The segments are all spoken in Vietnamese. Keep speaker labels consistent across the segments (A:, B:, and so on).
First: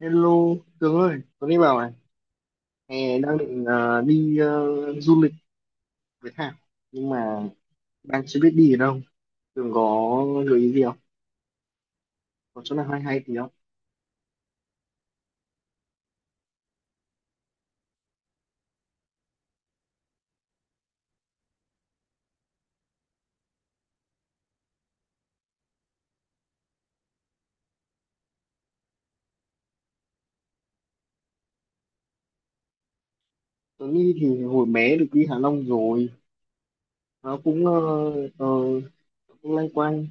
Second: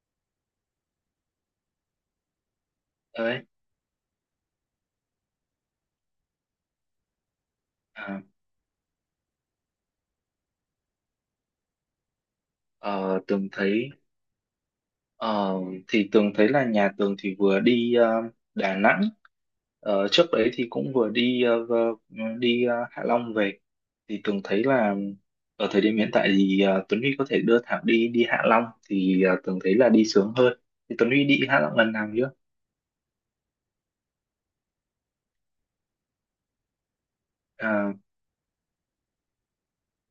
A: Hello, Tường ơi, Tuấn đi bảo này, hè đang
B: Đấy.
A: định đi du lịch với Thảo, nhưng mà
B: À,
A: đang chưa biết đi ở đâu. Tường có gợi ý gì không? Có chỗ nào hay hay
B: ờ,
A: thì
B: Tường
A: không?
B: thấy ờ, thì Tường thấy là nhà Tường thì vừa đi Đà Nẵng. Trước đấy thì cũng vừa đi đi Hạ Long về, thì Tường thấy là ở thời điểm hiện tại thì Tuấn Huy có thể đưa Thảo đi đi Hạ Long, thì Tường thấy là đi sướng hơn. Thì Tuấn Huy đi Hạ Long lần nào chưa?
A: Tuấn đi thì hồi bé được đi Hạ Long rồi, nó cũng
B: À,
A: ờ, cũng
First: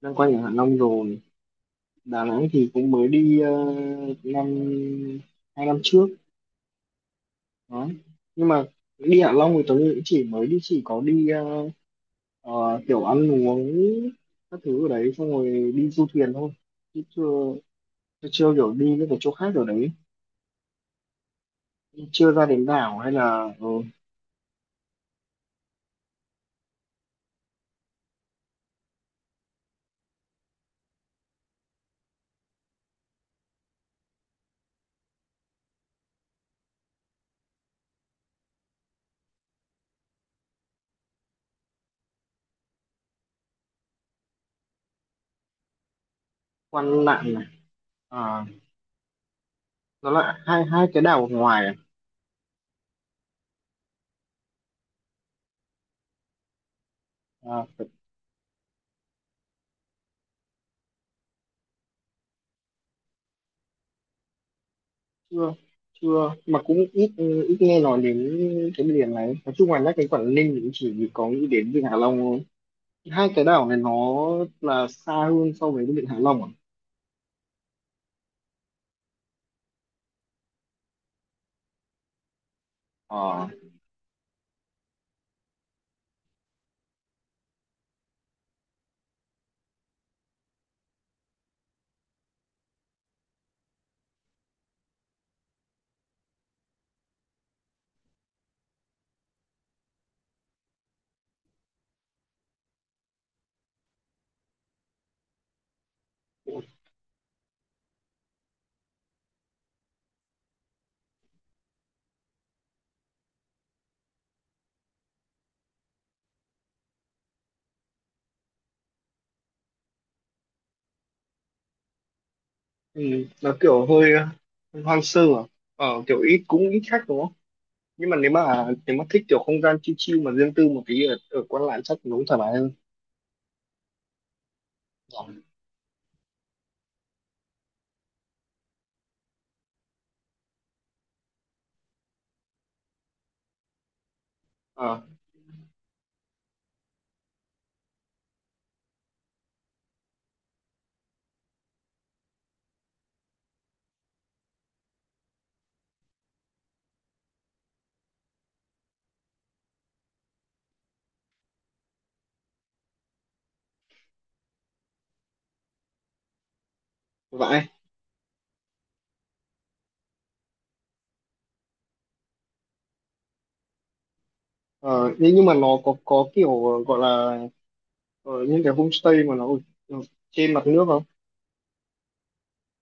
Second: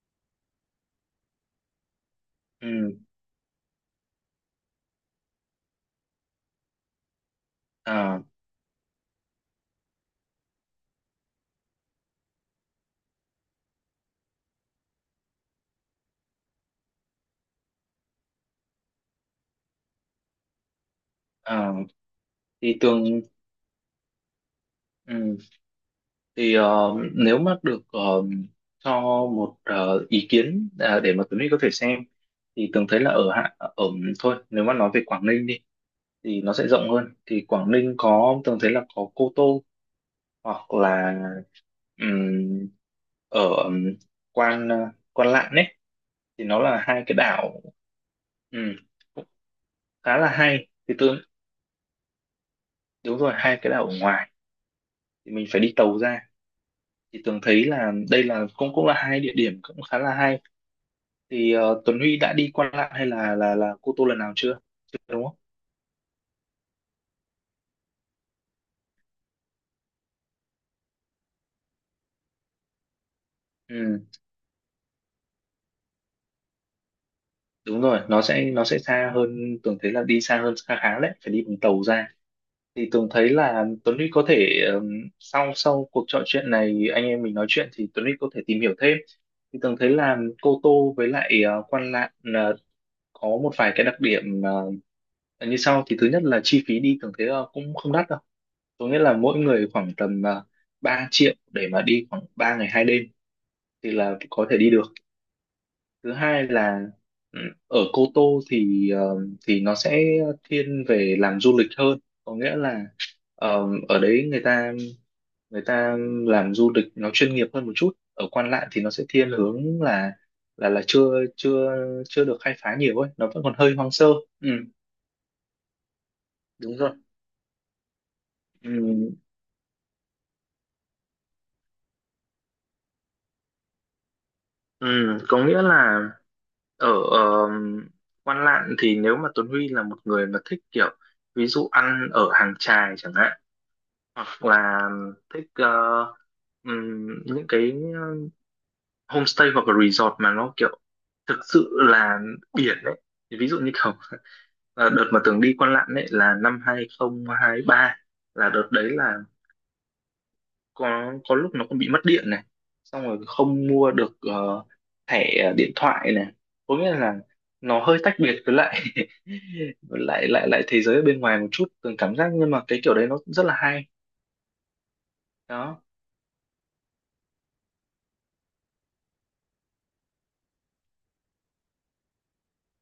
A: loanh quanh ở Hạ Long rồi. Đà Nẵng thì cũng
B: ừ,
A: mới đi năm hai năm trước, đó.
B: à,
A: Nhưng mà đi Hạ Long thì Tuấn cũng chỉ có đi Ờ, kiểu ăn uống các thứ ở đấy xong rồi đi du thuyền thôi chứ chưa chưa, chưa kiểu đi những cái chỗ khác ở đấy,
B: à,
A: chưa ra đến
B: thì
A: đảo
B: Tường
A: hay là ờ,
B: ừ, thì nếu mà được, cho một ý kiến, à, để mà Tuấn Huy có thể xem. Thì Tường thấy là ở thôi, nếu mà nói về Quảng Ninh đi thì nó sẽ rộng hơn. Thì Quảng Ninh có, Tường thấy là có Cô Tô, hoặc là ừm, ở Quan ờ, Quan Lạn ấy, thì nó là hai
A: Quan
B: cái
A: Lạn này
B: đảo.
A: à,
B: ừm, Cũng
A: nó
B: khá là
A: là hai
B: hay,
A: hai
B: thì
A: cái
B: Tường
A: đảo ngoài à,
B: đúng rồi, hai cái đảo ở ngoài, thì mình phải đi tàu ra. Thì Tường thấy
A: à phải-
B: là đây là cũng cũng là hai địa điểm cũng khá là hay. Thì Tuấn Huy đã đi Quan Lạn hay là Cô Tô lần nào chưa? Chưa, đúng
A: chưa chưa mà cũng ít ít nghe nói đến cái miền này. Nói chung là nhắc đến Quảng Ninh thì cũng chỉ có nghĩ đến Vịnh Hạ Long thôi. Hai cái đảo này
B: không?
A: nó là xa hơn so với cái Vịnh Hạ Long à,
B: Đúng rồi, nó sẽ xa hơn. Tường thấy là đi xa hơn khá khá đấy, phải đi bằng tàu ra. Thì Tường thấy
A: Ờ,
B: là Tuấn Huy có thể, sau sau cuộc trò chuyện này anh em mình nói chuyện, thì Tuấn Huy có thể tìm hiểu thêm. Thì Tường thấy là Cô Tô với lại Quan Lạn có một vài cái đặc điểm như sau. Thì thứ nhất là chi phí đi, Tường thấy cũng không đắt đâu. Có nghĩa là mỗi người khoảng tầm 3 triệu để mà đi khoảng 3 ngày 2 đêm thì là có thể đi được. Thứ hai là, ừ, ở Cô Tô thì thì nó sẽ thiên về làm du lịch hơn. Có nghĩa là ở đấy người ta người ta làm du lịch nó chuyên nghiệp hơn một chút. Ở Quan Lạn thì nó sẽ thiên hướng là chưa chưa chưa được khai phá nhiều
A: ừ,
B: ấy, nó vẫn còn
A: nó
B: hơi
A: kiểu
B: hoang sơ.
A: hơi
B: Ừ,
A: hoang sơ à. Ờ, kiểu ít, cũng
B: đúng
A: ít
B: rồi.
A: khách đúng không? Nhưng mà nếu mà
B: Ừ,
A: thích kiểu không gian chill chill mà riêng tư một tí, ở Quan Lạn chắc nó thoải mái hơn.
B: ừ, có nghĩa là ở Quan Lạn thì nếu mà Tuấn Huy là một người mà thích kiểu ví dụ ăn ở hàng chài chẳng hạn, hoặc là
A: Ờ,
B: thích những cái homestay hoặc là resort mà nó kiểu thực sự là biển đấy. Thì ví dụ như kiểu đợt mà Tường đi Quan Lạn đấy là 2023, là đợt đấy là có lúc nó còn bị mất điện này, xong rồi không mua được thẻ điện thoại này. Có nghĩa là
A: vậy.
B: nó hơi tách biệt với lại với lại lại lại thế giới ở bên ngoài một chút, Tường cảm giác. Nhưng mà cái kiểu đấy nó rất là hay.
A: Ờ, nhưng mà nó
B: Đó,
A: có kiểu gọi là ờ, những cái homestay mà nó ở ở trên mặt nước không,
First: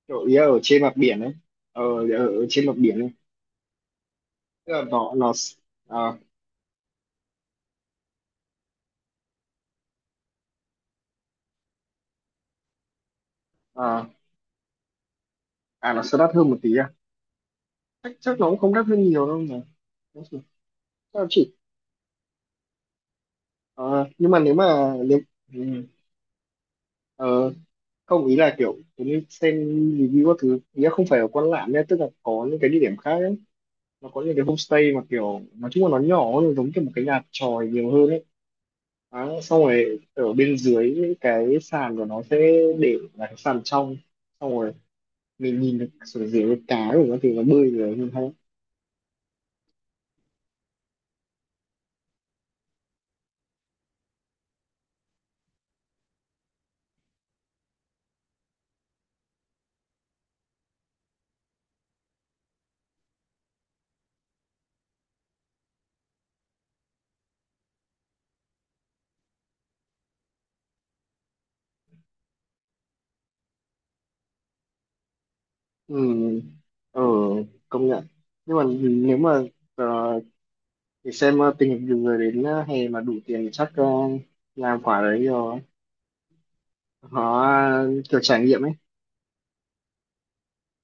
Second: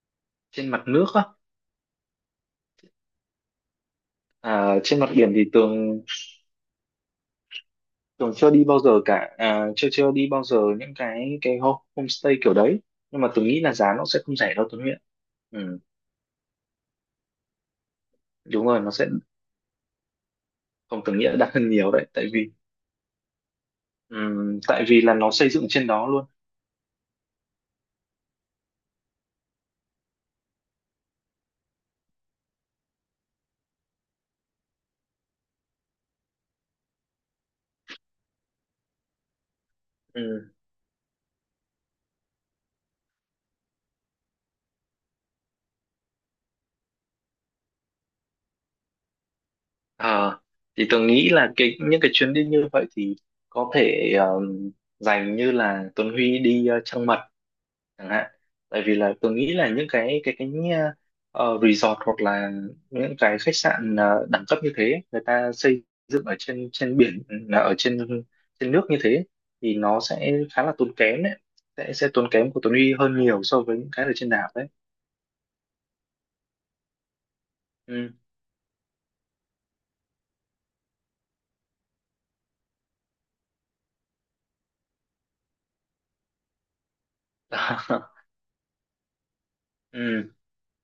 A: kiểu ý là ở
B: trên
A: trên
B: mặt
A: mặt
B: nước
A: biển
B: á?
A: ấy, ờ, ở trên mặt biển ấy, tức
B: À,
A: là
B: trên mặt
A: nó
B: biển thì
A: à,
B: Tường, Tường chưa đi bao giờ cả. À, chưa, chưa đi bao giờ những cái ho- homestay kiểu đấy. Nhưng mà Tường nghĩ là giá nó
A: à,
B: sẽ không rẻ đâu, Tuấn Nguyễn. Ừ,
A: à nó sẽ đắt hơn một tí à? Chắc chắc nó cũng
B: đúng
A: không
B: rồi,
A: đắt
B: nó
A: hơn
B: sẽ,
A: nhiều đâu mà.
B: không, Tường
A: Chắc
B: nghĩ
A: là
B: là đắt
A: chỉ
B: hơn nhiều đấy,
A: ờ, nhưng mà nếu
B: tại
A: mà
B: vì là
A: nếu
B: nó xây
A: ừ.
B: dựng trên đó luôn.
A: ờ, Không, ý là kiểu giống như xem review các thứ, nghĩa không phải ở Quan Lạn nhé, tức là có những cái địa điểm khác ấy, nó có những cái homestay mà kiểu nói chung là nó nhỏ, nó giống kiểu một cái nhà chòi nhiều hơn ấy. À, xong rồi ở
B: Ừ.
A: bên dưới cái sàn của nó sẽ để là cái sàn trong, xong rồi mình nhìn được xuống dưới cái cá của nó thì nó bơi rồi nhìn thấy.
B: À, thì Tường nghĩ là cái những cái chuyến đi như vậy thì có thể dành như là Tuấn Huy đi Trăng Mật chẳng hạn. Tại vì là tôi nghĩ là những cái resort hoặc là những cái khách sạn đẳng cấp như thế người ta xây dựng ở trên trên biển, là ở trên trên nước như thế, thì nó sẽ khá là tốn kém đấy. Sẽ tốn kém của Tuấn Huy hơn nhiều so với những cái ở trên đảo đấy.
A: Ừ, ờ, công nhận.
B: Ừ.
A: Nhưng mà nếu mà ờ, thì xem tình hình nhiều người đến hè mà đủ tiền thì chắc làm quả đấy rồi, họ à, kiểu trải nghiệm ấy.
B: Ừ.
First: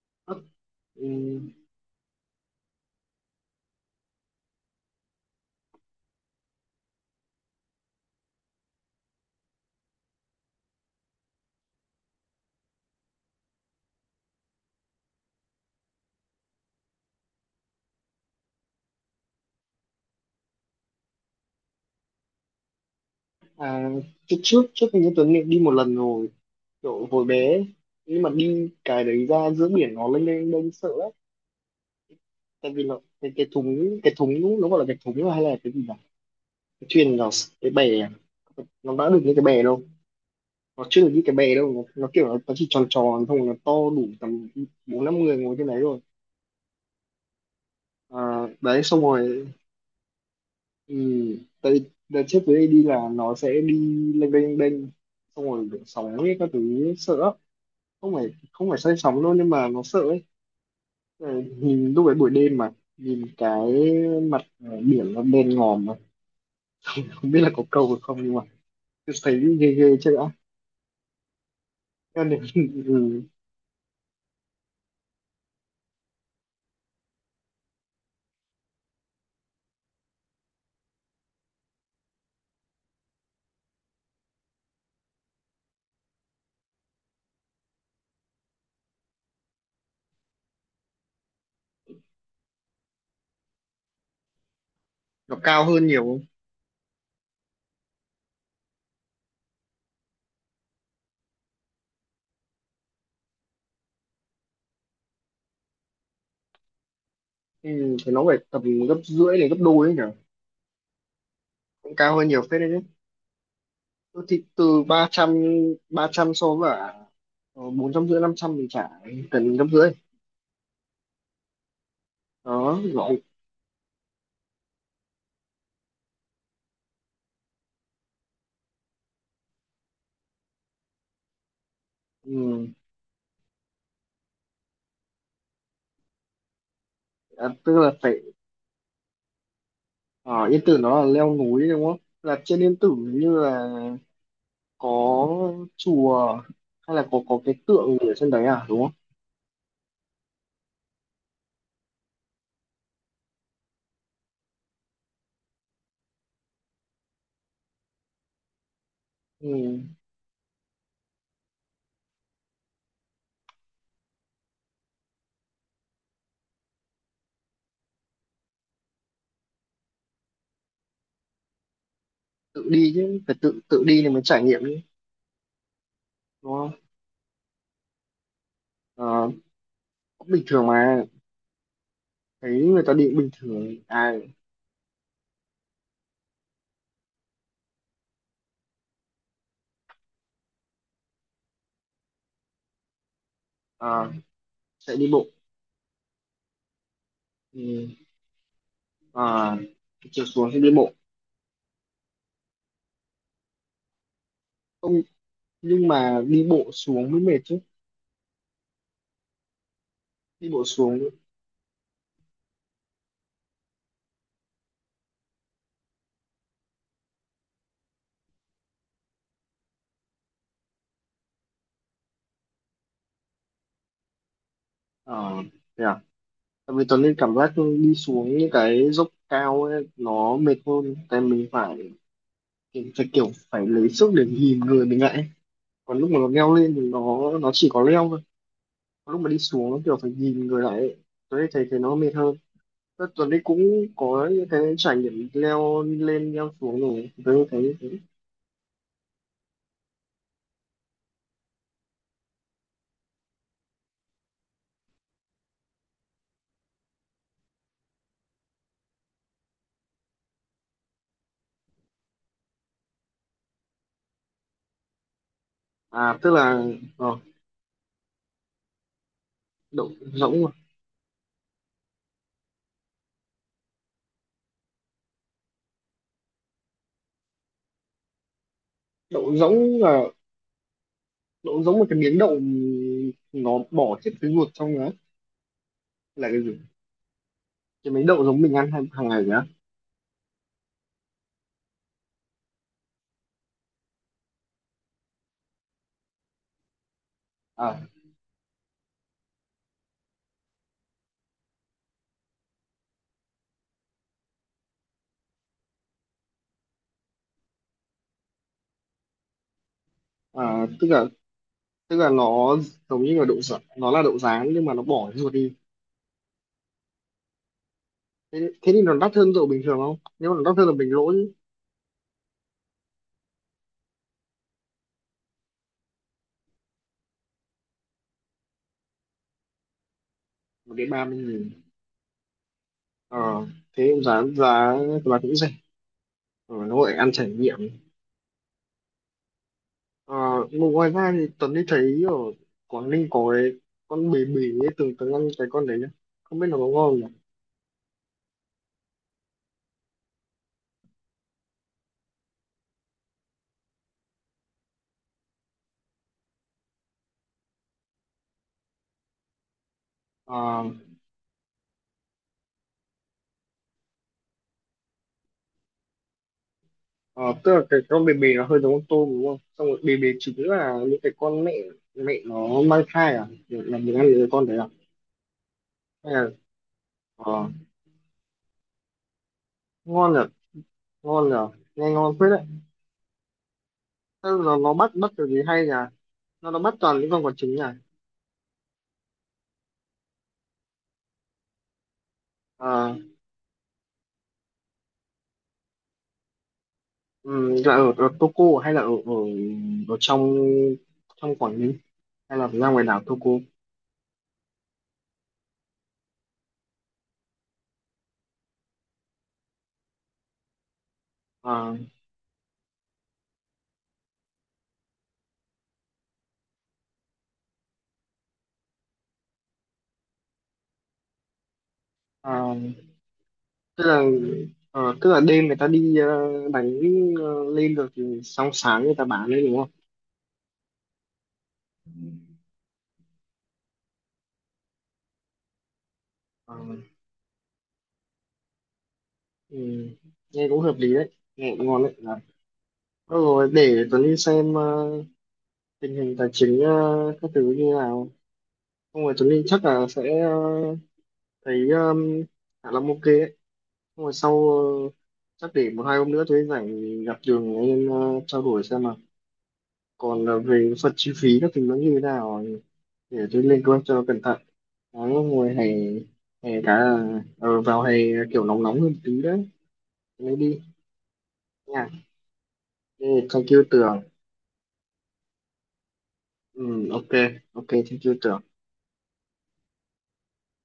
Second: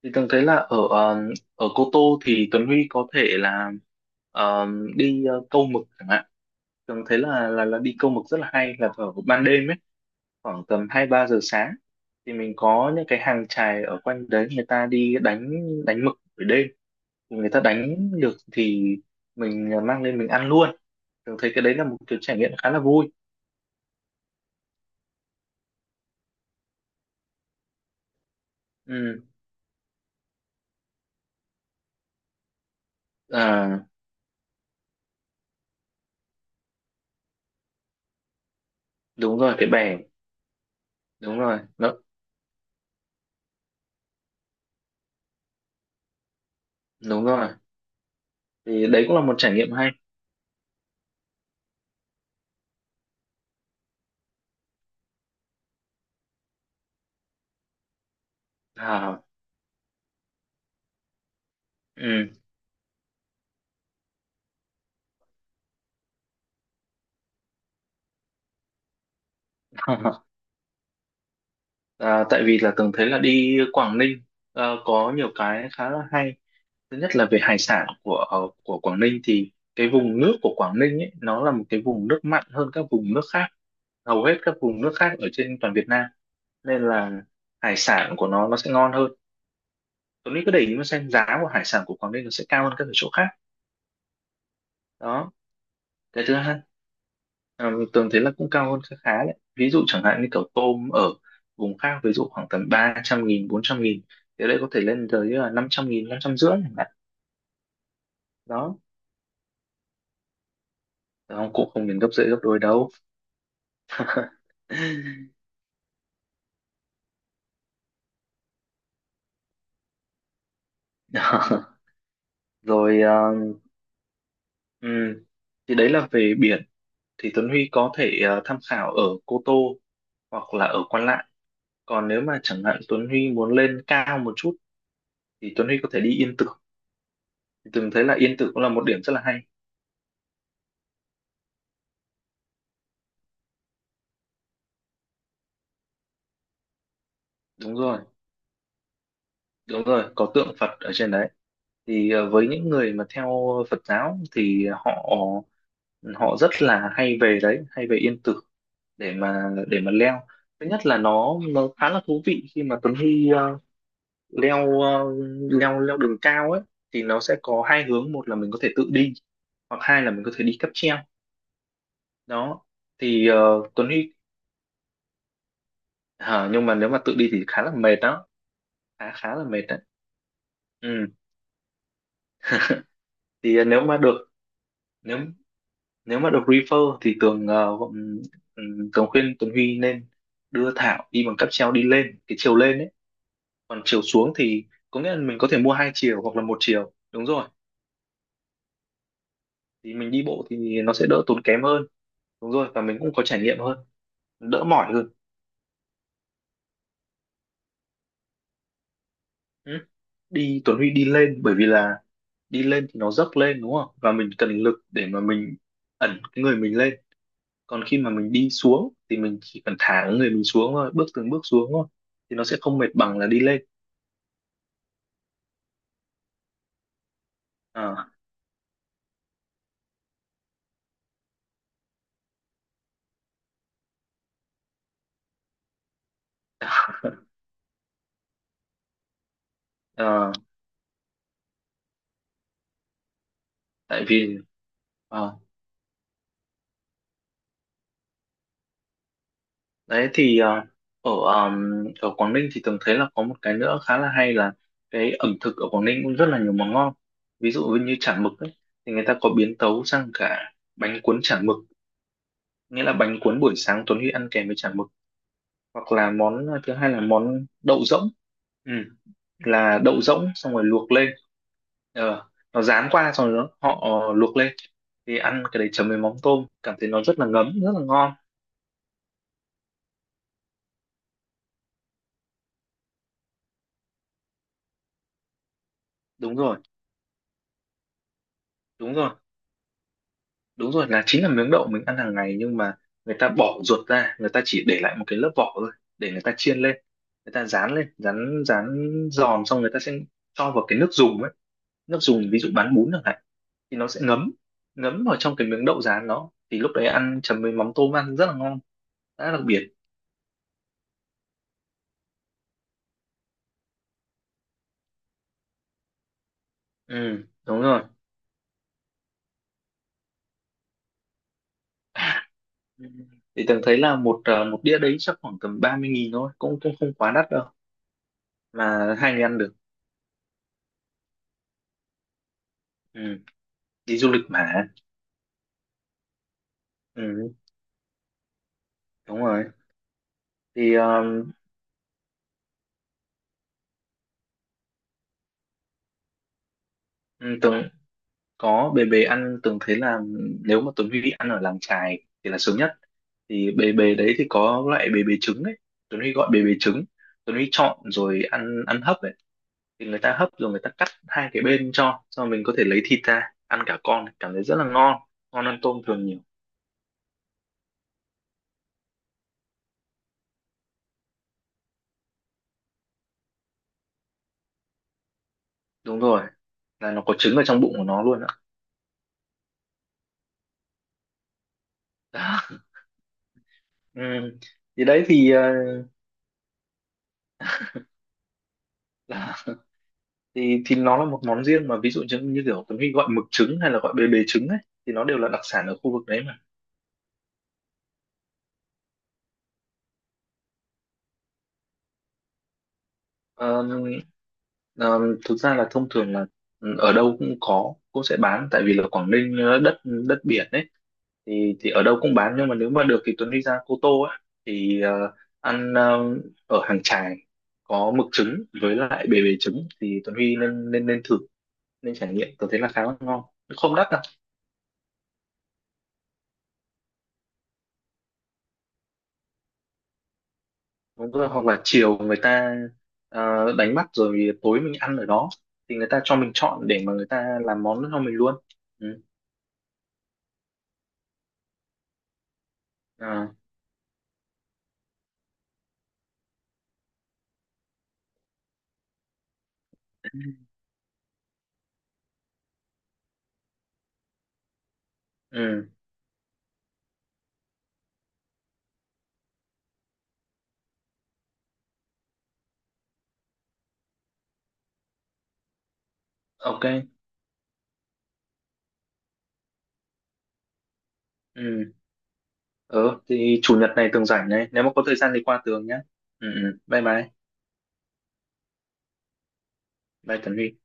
B: Thì tôi thấy là ở
A: Ừ.
B: ở Cô Tô thì Tuấn Huy có thể là ờ, đi câu mực chẳng hạn. Tôi thấy là đi câu mực rất là hay, là vào ban đêm ấy, khoảng tầm 2-3 giờ sáng. Thì mình có những cái hàng chài ở quanh đấy, người ta đi đánh, đánh mực buổi đêm, người ta đánh được thì mình mang lên mình ăn luôn. Thường thấy cái đấy là một kiểu trải nghiệm khá là vui.
A: À, trước trước trước hình như Tuấn đi một lần rồi, kiểu hồi bé ấy. Nhưng mà đi cái
B: Ừ.
A: đấy ra giữa biển nó lên lên lên sợ lắm, tại vì là cái
B: À,
A: thúng, nó gọi là cái thúng hay là cái gì nhỉ, cái thuyền nó, cái bè à? Nó đã được như
B: đúng
A: cái
B: rồi,
A: bè
B: cái
A: đâu,
B: bè.
A: nó chưa được như cái
B: Đúng
A: bè
B: rồi,
A: đâu,
B: nó
A: nó kiểu nó chỉ tròn tròn thôi, nó to đủ tầm bốn năm người ngồi trên đấy rồi
B: đúng rồi.
A: à, đấy
B: Thì
A: xong
B: đấy cũng là một
A: rồi.
B: trải nghiệm hay.
A: Ừ, tại đợt trước với AD là nó sẽ đi lênh đênh, xong rồi kiểu sóng ấy các thứ ấy, sợ lắm. Không phải, không phải say sóng
B: À,
A: đâu nhưng mà nó sợ ấy. Ờ, nhìn lúc ấy
B: ừ.
A: buổi đêm mà nhìn cái mặt biển nó đen ngòm mà không biết là có câu được không, nhưng mà cứ thấy ghê ghê chứ đã cho
B: À,
A: nên
B: tại vì là tưởng thấy là
A: ừ,
B: đi Quảng Ninh, à, có nhiều cái khá là hay. Thứ nhất là về hải sản của của Quảng Ninh, thì cái vùng nước của Quảng Ninh ấy nó là một cái vùng nước mặn hơn các vùng nước khác, hầu hết các vùng nước khác ở trên toàn Việt Nam, nên là hải sản của nó sẽ ngon hơn. Tuấn Mỹ cứ để ý mà xem, giá của hải sản của Quảng Ninh nó sẽ cao hơn ở chỗ khác. Đó.
A: nó cao hơn nhiều không?
B: Cái thứ hai, Tường thấy là cũng cao hơn khá khá đấy, ví dụ chẳng hạn như kiểu tôm ở vùng khác ví dụ khoảng tầm 300.000 400.000, thì ở đây có thể lên tới là 500.000 550 chẳng hạn.
A: Ừ, thì nó phải tầm
B: Đó.
A: gấp rưỡi đến gấp đôi ấy nhỉ.
B: Đó, cũng không
A: Cũng
B: đến gấp
A: cao
B: rưỡi
A: hơn
B: gấp
A: nhiều
B: đôi
A: phết đấy chứ.
B: đâu.
A: Ừ, thì từ ba trăm, so với bốn trăm rưỡi, năm trăm thì chả cần gấp rưỡi. Đó
B: Rồi,
A: gọi
B: ừm, thì đấy là về biển. Thì Tuấn Huy có thể tham khảo ở Cô Tô hoặc là ở Quan Lạn. Còn nếu mà chẳng
A: ừ.
B: hạn Tuấn Huy muốn lên cao một chút thì Tuấn Huy có thể đi Yên Tử.
A: À,
B: Thì
A: tức
B: từng
A: là
B: thấy
A: phải
B: là Yên Tử cũng là một điểm rất là hay.
A: ở Yên Tử, nó là leo núi đúng không, là trên Yên Tử như là có chùa, hay là có cái
B: Đúng
A: tượng
B: rồi,
A: gì ở trên đấy à, đúng không?
B: đúng rồi, có tượng Phật ở trên đấy. Thì với những người mà theo Phật giáo thì họ họ rất là hay về đấy, hay về Yên Tử để mà
A: Ừ.
B: leo. Thứ nhất là nó khá là thú vị khi mà Tuấn Huy leo leo leo đường cao ấy. Thì nó sẽ có hai hướng, một là mình có thể tự đi, hoặc hai là mình có thể đi cáp treo. Đó,
A: Tự đi chứ,
B: thì
A: phải tự tự
B: Tuấn
A: đi thì
B: Huy
A: mới trải nghiệm chứ,
B: hả?
A: đúng
B: Nhưng mà
A: không?
B: nếu mà tự đi thì khá là mệt đó, khá
A: Ờ,
B: khá là mệt đấy.
A: cũng bình thường mà,
B: Ừ.
A: thấy người ta đi cũng bình
B: Thì
A: thường
B: nếu mà được,
A: ai.
B: nếu nếu mà được refer thì Tường, Tường khuyên Tuấn Huy nên đưa Thảo đi bằng cáp treo, đi lên cái chiều lên ấy, còn chiều
A: À,
B: xuống thì
A: sẽ
B: có
A: đi
B: nghĩa là
A: bộ.
B: mình có thể mua hai chiều hoặc là một chiều. Đúng rồi,
A: Ừ. À,
B: thì mình đi
A: chiều
B: bộ
A: xuống sẽ đi
B: thì
A: bộ.
B: nó sẽ đỡ tốn kém hơn. Đúng rồi, và mình cũng có trải nghiệm hơn, đỡ mỏi
A: Không,
B: hơn.
A: nhưng mà đi bộ xuống mới mệt chứ.
B: Ừ.
A: Đi
B: Đi
A: bộ
B: Tuấn Huy
A: xuống,
B: đi lên, bởi vì là đi lên thì nó dốc lên đúng không, và mình cần lực để mà mình ẩn cái người mình lên. Còn khi mà mình đi xuống thì mình chỉ cần thả cái người mình xuống thôi, bước từng bước xuống thôi, thì nó sẽ không mệt bằng là đi lên.
A: ờ, thế à? Tại vì Tuấn Linh cảm giác đi
B: Ờ,
A: xuống những cái dốc cao ấy, nó mệt hơn, tại mình phải, mình phải kiểu phải lấy sức để nhìn người mình lại ấy. Còn lúc mà nó leo lên thì nó chỉ có leo thôi, còn lúc mà đi xuống nó kiểu phải
B: ờ,
A: nhìn người lại ấy. Tuấn Linh thấy thấy nó mệt hơn. Thế Tuấn Linh cũng
B: tại
A: có
B: vì
A: những cái trải nghiệm
B: ờ,
A: leo lên leo xuống rồi, Tuấn Linh thấy như thế.
B: đấy, thì ở ở Quảng Ninh thì từng thấy là có một cái nữa khá là hay, là cái ẩm thực ở Quảng Ninh cũng rất là nhiều món ngon. Ví dụ như chả mực ấy, thì người ta có biến tấu sang cả bánh cuốn chả mực, nghĩa là bánh cuốn buổi sáng Tuấn Huy ăn kèm với chả mực. Hoặc là
A: À tức
B: món
A: là
B: thứ hai là
A: ờ,
B: món đậu rỗng. Ừ. Là
A: đậu
B: đậu rỗng
A: rỗng mà.
B: xong rồi luộc lên. ờ, nó rán qua xong rồi nó- họ luộc lên, thì ăn cái đấy chấm với mắm tôm, cảm thấy nó rất là ngấm, rất là ngon.
A: Đậu rỗng là đậu rỗng, một cái miếng đậu nó bỏ hết cái ruột trong đó, là
B: Đúng
A: cái gì?
B: rồi,
A: Cái miếng đậu giống mình ăn hàng
B: đúng
A: hàng
B: rồi.
A: ngày nhá.
B: Đúng rồi, là chính là miếng đậu mình ăn hàng ngày, nhưng mà người ta bỏ ruột ra, người ta chỉ để lại một cái lớp vỏ thôi, để người ta chiên lên, người ta rán
A: À.
B: lên, rán rán giòn, xong người ta sẽ cho vào cái nước dùng ấy, nước dùng ví dụ bán bún chẳng hạn, thì nó sẽ ngấm, vào trong cái miếng đậu rán đó, thì lúc đấy ăn chấm với mắm tôm, ăn rất là ngon, rất đặc biệt.
A: À, tức là, nó giống như là đậu rán, nó là đậu rán nhưng mà nó bỏ cái ruột đi.
B: Ừ, đúng rồi.
A: Thế, thế thì nó đắt hơn đậu bình thường không? Nếu mà nó đắt hơn là bình lỗ chứ.
B: Ừ. Thì tưởng thấy là một một đĩa đấy chắc khoảng tầm 30.000 thôi, cũng cũng không quá đắt đâu, mà hai người ăn được.
A: Một đến ba mươi nghìn.
B: Ừ,
A: Ờ, thế
B: đi
A: cũng
B: du
A: giá
B: lịch mà.
A: giá là cũng rẻ. Ờ, nó gọi là ăn trải
B: Ừ,
A: nghiệm.
B: đúng rồi.
A: Ờ, mà
B: Thì
A: ngoài ra thì Tuấn đi thấy ở Quảng Ninh có cái con bì bì ấy, từng từng ăn cái con đấy nhá. Không biết nó có ngon không nhỉ?
B: tưởng có bề bề ăn, tưởng thấy là nếu mà Tuấn Huy ăn ở làng chài thì là sướng nhất. Thì bề bề đấy thì có loại bề bề trứng ấy, Tuấn Huy gọi bề bề trứng, Tuấn Huy chọn rồi ăn ăn hấp ấy, thì người ta hấp rồi người
A: Ờ,
B: ta cắt hai cái bên cho mình có thể lấy thịt ra ăn cả con, cảm thấy rất là ngon, ngon hơn tôm thường nhiều.
A: ờ, tức là cái con bì bì nó hơi giống con tôm đúng không? Xong rồi bì bì chính là những cái con mẹ, mẹ nó mang thai à? Là mình ăn những cái con đấy à?
B: Đúng
A: Hay
B: rồi,
A: là
B: là nó có trứng ở
A: ờ,
B: trong bụng của nó luôn ạ.
A: ngon nhở, ngon nhở, nghe ngon phết đấy.
B: Đó. Ừ.
A: Tức là nó
B: Thì
A: bắt
B: đấy
A: bắt cái
B: thì
A: gì hay nhỉ, nó bắt toàn những con quả trứng nhỉ.
B: là, thì nó là một món riêng, mà ví dụ như, như kiểu Tuấn Huy
A: À,
B: gọi mực trứng hay là gọi bề bề trứng ấy, thì nó đều là đặc sản ở khu vực đấy mà.
A: ừ, là ở Toko hay là ở ở ở trong, Quảng Ninh, hay là ra ngoài đảo Toko?
B: Ờ, ờ, thực ra là thông thường là, ừ, ở đâu cũng có, cũng sẽ bán, tại vì là Quảng Ninh đất đất biển ấy, thì
A: À,
B: ở đâu cũng bán. Nhưng mà nếu mà được thì Tuấn đi ra Cô Tô á, thì ăn ở hàng chài, có mực trứng với lại bề bề trứng, thì Tuấn Huy nên nên nên thử, nên trải nghiệm. Tôi
A: à,
B: thấy là khá là ngon, không
A: tức
B: đắt
A: là
B: đâu.
A: tức là đêm người ta đi đánh lên được thì sáng sáng người ta bán đấy đúng không?
B: Đúng rồi, hoặc là chiều người ta đánh bắt rồi tối mình ăn ở đó, thì người ta cho mình
A: À,
B: chọn để mà người ta làm món cho mình luôn. Ừ.
A: ừ, nghe cũng hợp lý đấy, nghe cũng ngon đấy à.
B: Ờ.
A: Rồi để Tuấn đi xem tình hình tài chính các thứ như nào. Không rồi Tuấn Linh chắc là sẽ thấy Hạ Long ok đấy, nhưng mà sau chắc để
B: Ừ,
A: một hai hôm nữa tôi rảnh thì gặp Đường em trao đổi xem, mà còn về phần chi phí các thứ nó như thế nào, để tôi lên kế hoạch cho nó cẩn thận. Nó ngồi hè,
B: ok.
A: vào hè kiểu nóng, nóng hơn tí đấy lấy đi
B: Ừ,
A: nha.
B: ừ,
A: Yeah,
B: thì
A: thank
B: chủ
A: you
B: nhật này
A: Tường.
B: Tường rảnh này, nếu mà có thời gian thì qua Tường nhé. Ừ, ừ,
A: Ừ,
B: bye bye.
A: ok. Ok, thank you Tường.
B: Bye Tấn Huy.